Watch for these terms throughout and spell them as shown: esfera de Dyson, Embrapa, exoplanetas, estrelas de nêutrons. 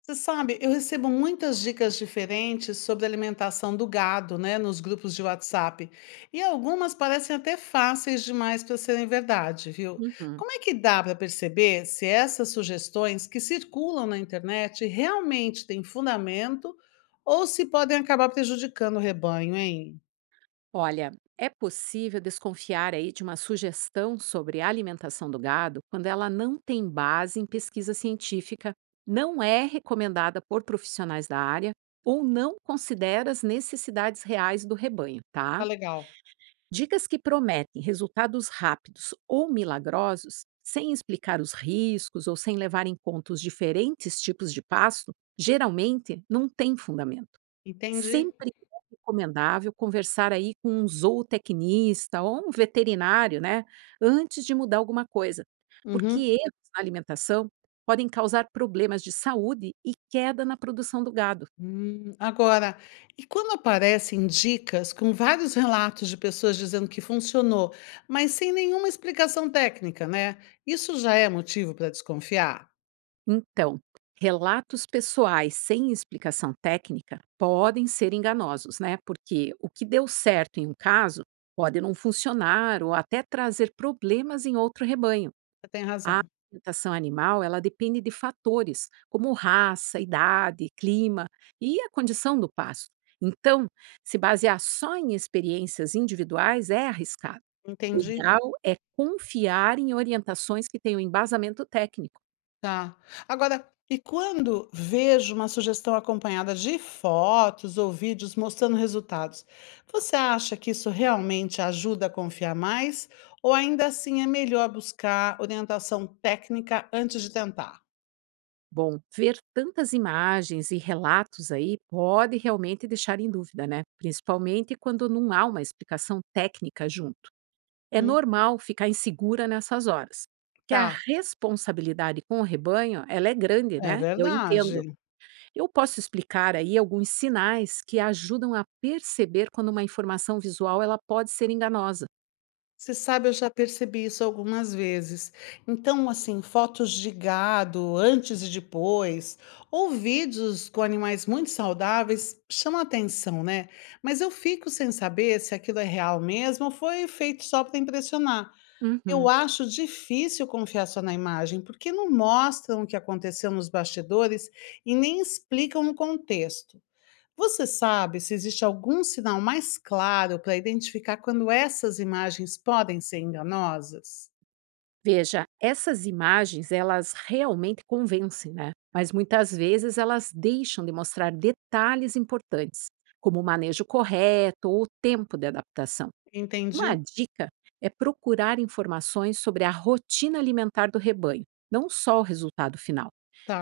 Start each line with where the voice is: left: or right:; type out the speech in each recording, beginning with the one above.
left: Você sabe, eu recebo muitas dicas diferentes sobre a alimentação do gado, né, nos grupos de WhatsApp. E algumas parecem até fáceis demais para serem verdade, viu?
right: Uhum.
left: Como é que dá para perceber se essas sugestões que circulam na internet realmente têm fundamento ou se podem acabar prejudicando o rebanho, hein?
right: Olha, é possível desconfiar aí de uma sugestão sobre a alimentação do gado quando ela não tem base em pesquisa científica, não é recomendada por profissionais da área ou não considera as necessidades reais do rebanho, tá?
left: Tá legal.
right: Dicas que prometem resultados rápidos ou milagrosos, sem explicar os riscos ou sem levar em conta os diferentes tipos de pasto, geralmente não têm fundamento.
left: Entendi.
right: Sempre é recomendável conversar aí com um zootecnista ou um veterinário, né, antes de mudar alguma coisa, porque
left: Uhum.
right: erros na alimentação podem causar problemas de saúde e queda na produção do gado.
left: Agora, e quando aparecem dicas com vários relatos de pessoas dizendo que funcionou, mas sem nenhuma explicação técnica, né? Isso já é motivo para desconfiar?
right: Então, relatos pessoais sem explicação técnica podem ser enganosos, né? Porque o que deu certo em um caso pode não funcionar ou até trazer problemas em outro rebanho.
left: Você tem razão.
right: Alimentação animal, ela depende de fatores como raça, idade, clima e a condição do pasto. Então, se basear só em experiências individuais é arriscado. O
left: Entendi.
right: ideal é confiar em orientações que tenham embasamento técnico.
left: Tá. Agora, e quando vejo uma sugestão acompanhada de fotos ou vídeos mostrando resultados, você acha que isso realmente ajuda a confiar mais? Ou ainda assim é melhor buscar orientação técnica antes de tentar?
right: Bom, ver tantas imagens e relatos aí pode realmente deixar em dúvida, né? Principalmente quando não há uma explicação técnica junto. É
left: Hum,
right: normal ficar insegura nessas horas, porque a
left: tá.
right: responsabilidade com o rebanho, ela é grande,
left: É
right: né? Eu entendo.
left: verdade.
right: Eu posso explicar aí alguns sinais que ajudam a perceber quando uma informação visual ela pode ser enganosa.
left: Você sabe, eu já percebi isso algumas vezes. Então, assim, fotos de gado antes e depois, ou vídeos com animais muito saudáveis, chama atenção, né? Mas eu fico sem saber se aquilo é real mesmo ou foi feito só para impressionar. Eu
right: Uhum.
left: acho difícil confiar só na imagem, porque não mostram o que aconteceu nos bastidores e nem explicam o contexto. Você sabe se existe algum sinal mais claro para identificar quando essas imagens podem ser enganosas?
right: Veja, essas imagens, elas realmente convencem, né? Mas muitas vezes elas deixam de mostrar detalhes importantes, como o manejo correto ou o tempo de adaptação. Uma
left: Entendi,
right: dica é procurar informações sobre a rotina alimentar do rebanho, não só o resultado final.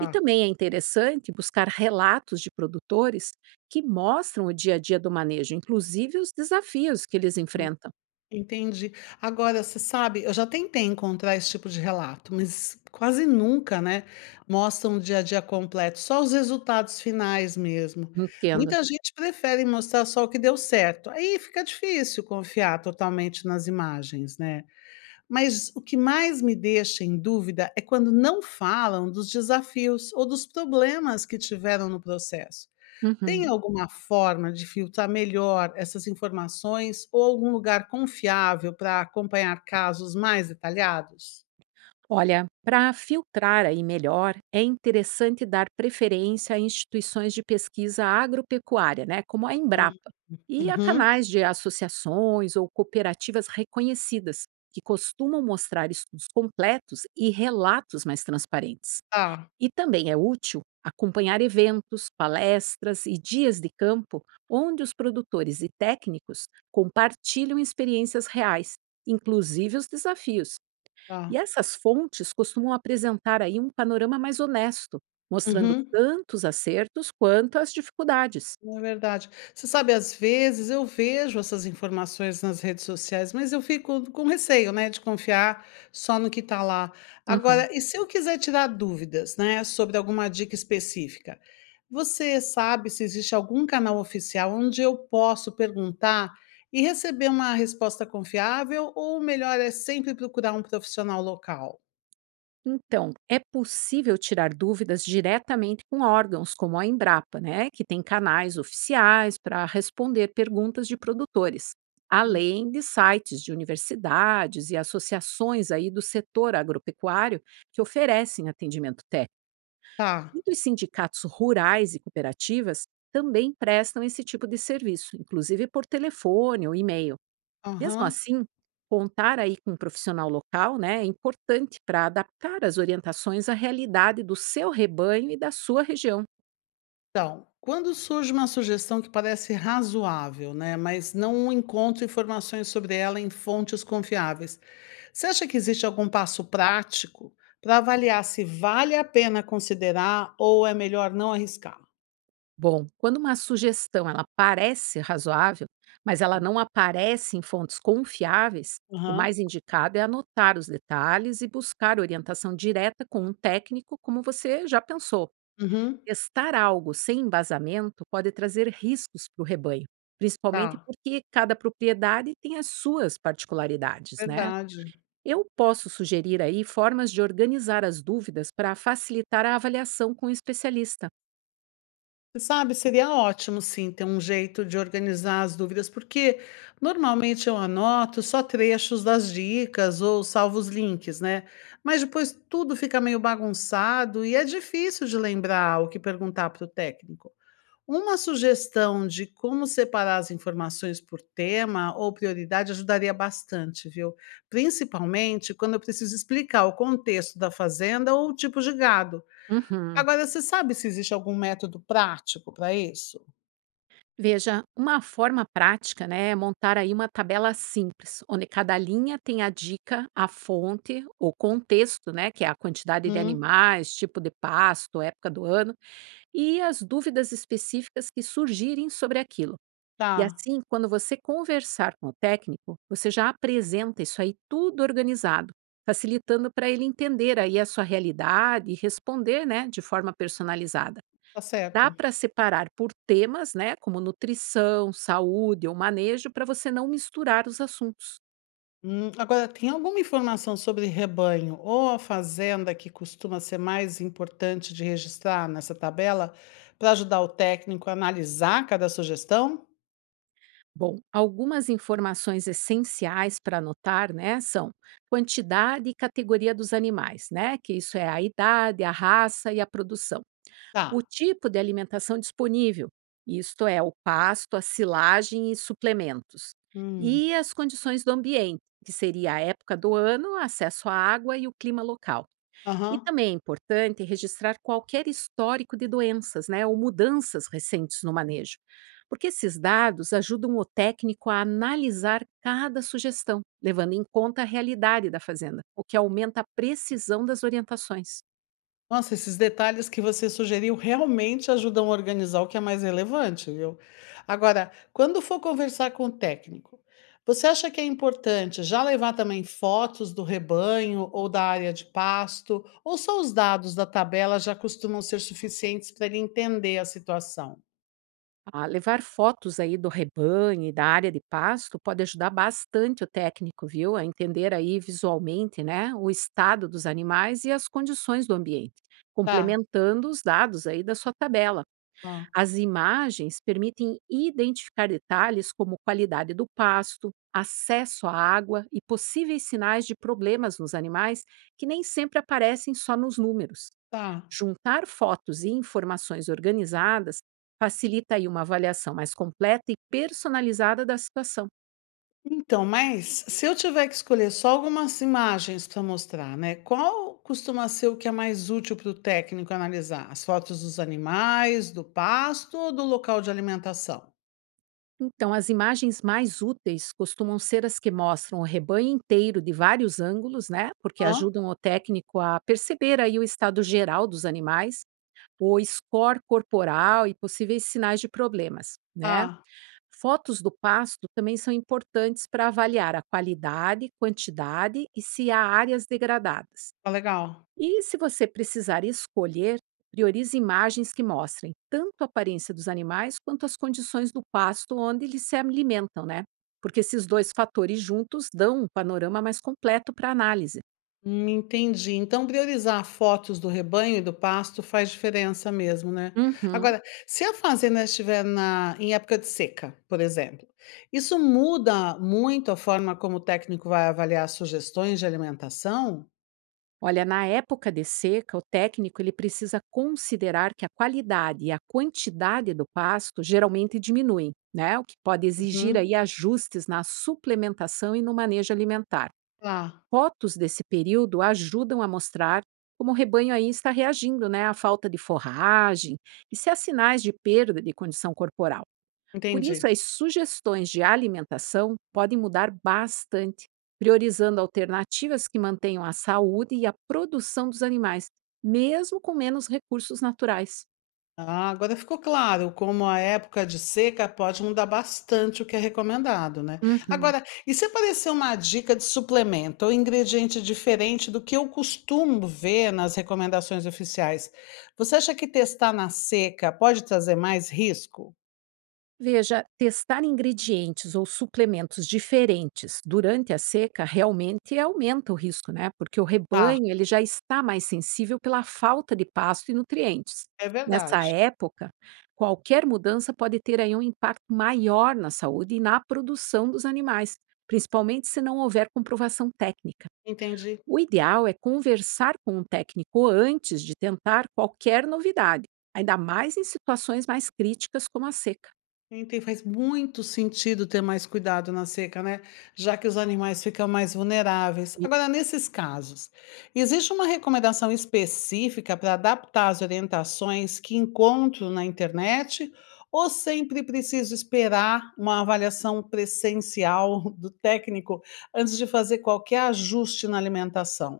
right: E também é interessante buscar relatos de produtores que mostram o dia a dia do manejo, inclusive os desafios que eles enfrentam.
left: Entendi. Agora, você sabe, eu já tentei encontrar esse tipo de relato, mas quase nunca, né? Mostram o dia a dia completo, só os resultados finais mesmo.
right: Entenda.
left: Muita gente prefere mostrar só o que deu certo. Aí fica difícil confiar totalmente nas imagens, né? Mas o que mais me deixa em dúvida é quando não falam dos desafios ou dos problemas que tiveram no processo. Tem
right: Uhum.
left: alguma forma de filtrar melhor essas informações ou algum lugar confiável para acompanhar casos mais detalhados?
right: Olha, para filtrar aí melhor, é interessante dar preferência a instituições de pesquisa agropecuária, né, como a
left: Hum,
right: Embrapa, e a
left: uhum,
right: canais de associações ou cooperativas reconhecidas, que costumam mostrar estudos completos e relatos mais transparentes.
left: tá,
right: E também é útil acompanhar eventos, palestras e dias de campo onde os produtores e técnicos compartilham experiências reais, inclusive os desafios. E
left: tá.
right: essas fontes costumam apresentar aí um panorama mais honesto, mostrando
left: Uhum.
right: tanto os acertos quanto as dificuldades.
left: É verdade. Você sabe, às vezes eu vejo essas informações nas redes sociais, mas eu fico com receio, né, de confiar só no que está lá.
right: Uhum.
left: Agora, e se eu quiser tirar dúvidas, né, sobre alguma dica específica? Você sabe se existe algum canal oficial onde eu posso perguntar e receber uma resposta confiável, ou o melhor é sempre procurar um profissional local?
right: Então, é possível tirar dúvidas diretamente com órgãos como a Embrapa, né, que tem canais oficiais para responder perguntas de produtores,
left: Hum.
right: além de sites de universidades e associações aí do setor agropecuário que oferecem atendimento técnico.
left: Tá.
right: Muitos sindicatos rurais e cooperativas também prestam esse tipo de serviço, inclusive por telefone ou e-mail. Mesmo
left: Aham.
right: assim, contar aí com um profissional local, né, é importante para adaptar as orientações à realidade do seu rebanho e da sua região.
left: Então, quando surge uma sugestão que parece razoável, né, mas não encontro informações sobre ela em fontes confiáveis, você acha que existe algum passo prático para avaliar se vale a pena considerar ou é melhor não arriscar?
right: Bom, quando uma sugestão ela parece razoável, mas ela não aparece em fontes confiáveis, o
left: Aham.
right: mais indicado é anotar os detalhes e buscar orientação direta com um técnico, como você já pensou.
left: Uhum.
right: Testar algo sem embasamento pode trazer riscos para o rebanho, principalmente
left: Tá,
right: porque cada propriedade tem as suas particularidades, né?
left: verdade.
right: Eu posso sugerir aí formas de organizar as dúvidas para facilitar a avaliação com o especialista.
left: Sabe, seria ótimo sim ter um jeito de organizar as dúvidas, porque normalmente eu anoto só trechos das dicas ou salvo os links, né? Mas depois tudo fica meio bagunçado e é difícil de lembrar o que perguntar para o técnico. Uma sugestão de como separar as informações por tema ou prioridade ajudaria bastante, viu? Principalmente quando eu preciso explicar o contexto da fazenda ou o tipo de gado.
right: Uhum.
left: Agora você sabe se existe algum método prático para isso?
right: Veja, uma forma prática, né, é montar aí uma tabela simples, onde cada linha tem a dica, a fonte, o contexto, né, que é a quantidade de
left: Hum,
right: animais, tipo de pasto, época do ano, e as dúvidas específicas que surgirem sobre aquilo. E
left: tá,
right: assim, quando você conversar com o técnico, você já apresenta isso aí tudo organizado, facilitando para ele entender aí a sua realidade e responder, né, de forma personalizada.
left: tá
right: Dá
left: certo.
right: para separar por temas, né, como nutrição, saúde ou manejo, para você não misturar os assuntos.
left: Agora tem alguma informação sobre rebanho ou a fazenda que costuma ser mais importante de registrar nessa tabela para ajudar o técnico a analisar cada sugestão?
right: Bom, algumas informações essenciais para anotar, né, são quantidade e categoria dos animais, né, que isso é a idade, a raça e a produção. O
left: Tá.
right: tipo de alimentação disponível, isto é, o pasto, a silagem e suplementos.
left: Hum.
right: E as condições do ambiente, que seria a época do ano, acesso à água e o clima local. E
left: Aham.
right: também é importante registrar qualquer histórico de doenças, né, ou mudanças recentes no manejo, porque esses dados ajudam o técnico a analisar cada sugestão, levando em conta a realidade da fazenda, o que aumenta a precisão das orientações.
left: Nossa, esses detalhes que você sugeriu realmente ajudam a organizar o que é mais relevante, viu? Agora, quando for conversar com o técnico, você acha que é importante já levar também fotos do rebanho ou da área de pasto, ou só os dados da tabela já costumam ser suficientes para ele entender a situação?
right: Ah, levar fotos aí do rebanho e da área de pasto pode ajudar bastante o técnico, viu, a entender aí visualmente, né, o estado dos animais e as condições do ambiente,
left: Tá,
right: complementando os dados aí da sua tabela.
left: tá,
right: As imagens permitem identificar detalhes como qualidade do pasto, acesso à água e possíveis sinais de problemas nos animais que nem sempre aparecem só nos números.
left: tá.
right: Juntar fotos e informações organizadas facilita aí uma avaliação mais completa e personalizada da situação.
left: Então, mas se eu tiver que escolher só algumas imagens para mostrar, né, qual costuma ser o que é mais útil para o técnico analisar? As fotos dos animais, do pasto ou do local de alimentação?
right: Então, as imagens mais úteis costumam ser as que mostram o rebanho inteiro de vários ângulos, né? Porque
left: Hã?
right: ajudam o técnico a perceber aí o estado geral dos animais, o score corporal e possíveis sinais de problemas, né?
left: Ah,
right: Fotos do pasto também são importantes para avaliar a qualidade, quantidade e se há áreas degradadas.
left: tá legal.
right: E se você precisar escolher, priorize imagens que mostrem tanto a aparência dos animais quanto as condições do pasto onde eles se alimentam, né? Porque esses dois fatores juntos dão um panorama mais completo para análise.
left: Entendi. Então, priorizar fotos do rebanho e do pasto faz diferença mesmo, né?
right: Uhum.
left: Agora, se a fazenda estiver em época de seca, por exemplo, isso muda muito a forma como o técnico vai avaliar sugestões de alimentação?
right: Olha, na época de seca, o técnico ele precisa considerar que a qualidade e a quantidade do pasto geralmente diminuem, né? O que pode exigir
left: Uhum.
right: aí ajustes na suplementação e no manejo alimentar.
left: Tá,
right: Fotos desse período ajudam a mostrar como o rebanho aí está reagindo, né, à falta de forragem e se há sinais de perda de condição corporal. Por isso,
left: entendi.
right: as sugestões de alimentação podem mudar bastante, priorizando alternativas que mantenham a saúde e a produção dos animais, mesmo com menos recursos naturais.
left: Ah, agora ficou claro como a época de seca pode mudar bastante o que é recomendado, né?
right: Uhum.
left: Agora, e se aparecer uma dica de suplemento ou ingrediente diferente do que eu costumo ver nas recomendações oficiais, você acha que testar na seca pode trazer mais risco?
right: Veja, testar ingredientes ou suplementos diferentes durante a seca realmente aumenta o risco, né? Porque o
left: Tá,
right: rebanho ele já está mais sensível pela falta de pasto e nutrientes.
left: é
right: Nessa
left: verdade.
right: época, qualquer mudança pode ter aí um impacto maior na saúde e na produção dos animais, principalmente se não houver comprovação técnica.
left: Entendi.
right: O ideal é conversar com um técnico antes de tentar qualquer novidade, ainda mais em situações mais críticas como a seca.
left: Enten faz muito sentido ter mais cuidado na seca, né? Já que os animais ficam mais vulneráveis. Agora, nesses casos, existe uma recomendação específica para adaptar as orientações que encontro na internet ou sempre preciso esperar uma avaliação presencial do técnico antes de fazer qualquer ajuste na alimentação?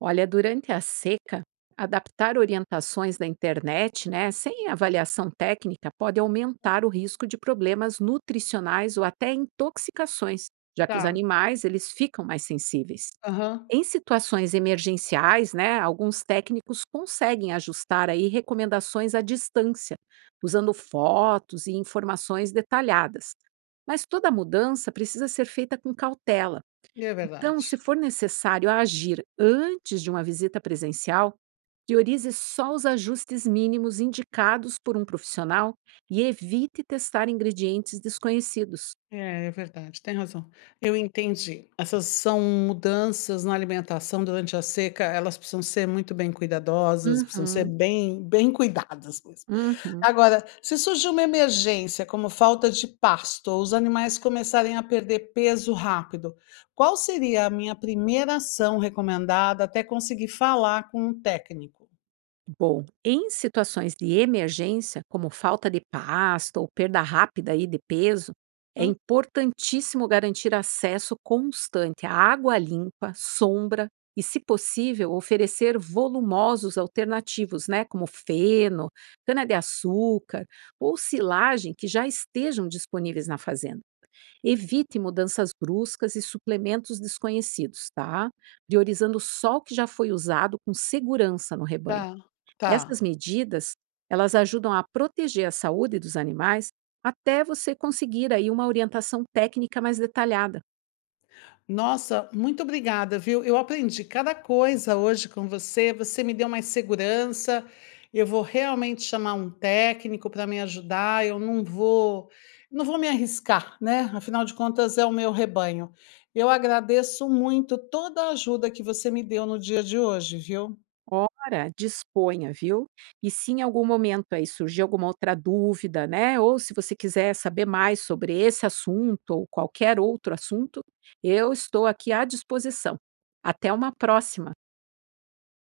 right: Olha, durante a seca, adaptar orientações da internet, né, sem avaliação técnica, pode aumentar o risco de problemas nutricionais ou até intoxicações, já que os
left: Tá.
right: animais eles ficam mais sensíveis.
left: Aham.
right: Em situações emergenciais, né, alguns técnicos conseguem ajustar aí recomendações à distância, usando fotos e informações detalhadas. Mas toda mudança precisa ser feita com cautela,
left: É
right: então, se
left: verdade.
right: for necessário agir antes de uma visita presencial, priorize só os ajustes mínimos indicados por um profissional e evite testar ingredientes desconhecidos.
left: É, é verdade, tem razão. Eu entendi. Essas são mudanças na alimentação durante a seca, elas precisam ser muito bem cuidadosas, precisam ser
right: Uhum,
left: bem cuidadas mesmo.
right: uhum.
left: Agora, se surgir uma emergência, como falta de pasto ou os animais começarem a perder peso rápido, qual seria a minha primeira ação recomendada até conseguir falar com um técnico?
right: Bom, em situações de emergência, como falta de pasto ou perda rápida aí de peso, é
left: Hum,
right: importantíssimo garantir acesso constante à água limpa, sombra e, se possível, oferecer volumosos alternativos, né, como feno, cana-de-açúcar ou silagem que já estejam disponíveis na fazenda. Evite mudanças bruscas e suplementos desconhecidos, tá? Priorizando só o que já foi usado com segurança no rebanho.
left: tá,
right: Essas
left: tá.
right: medidas, elas ajudam a proteger a saúde dos animais até você conseguir aí uma orientação técnica mais detalhada.
left: Nossa, muito obrigada, viu? Eu aprendi cada coisa hoje com você. Você me deu mais segurança. Eu vou realmente chamar um técnico para me ajudar. Eu não vou, não vou me arriscar, né? Afinal de contas, é o meu rebanho. Eu agradeço muito toda a ajuda que você me deu no dia de hoje, viu?
right: Ora, disponha, viu? E se em algum momento aí surgir alguma outra dúvida, né? Ou se você quiser saber mais sobre esse assunto ou qualquer outro assunto, eu estou aqui à disposição. Até uma próxima.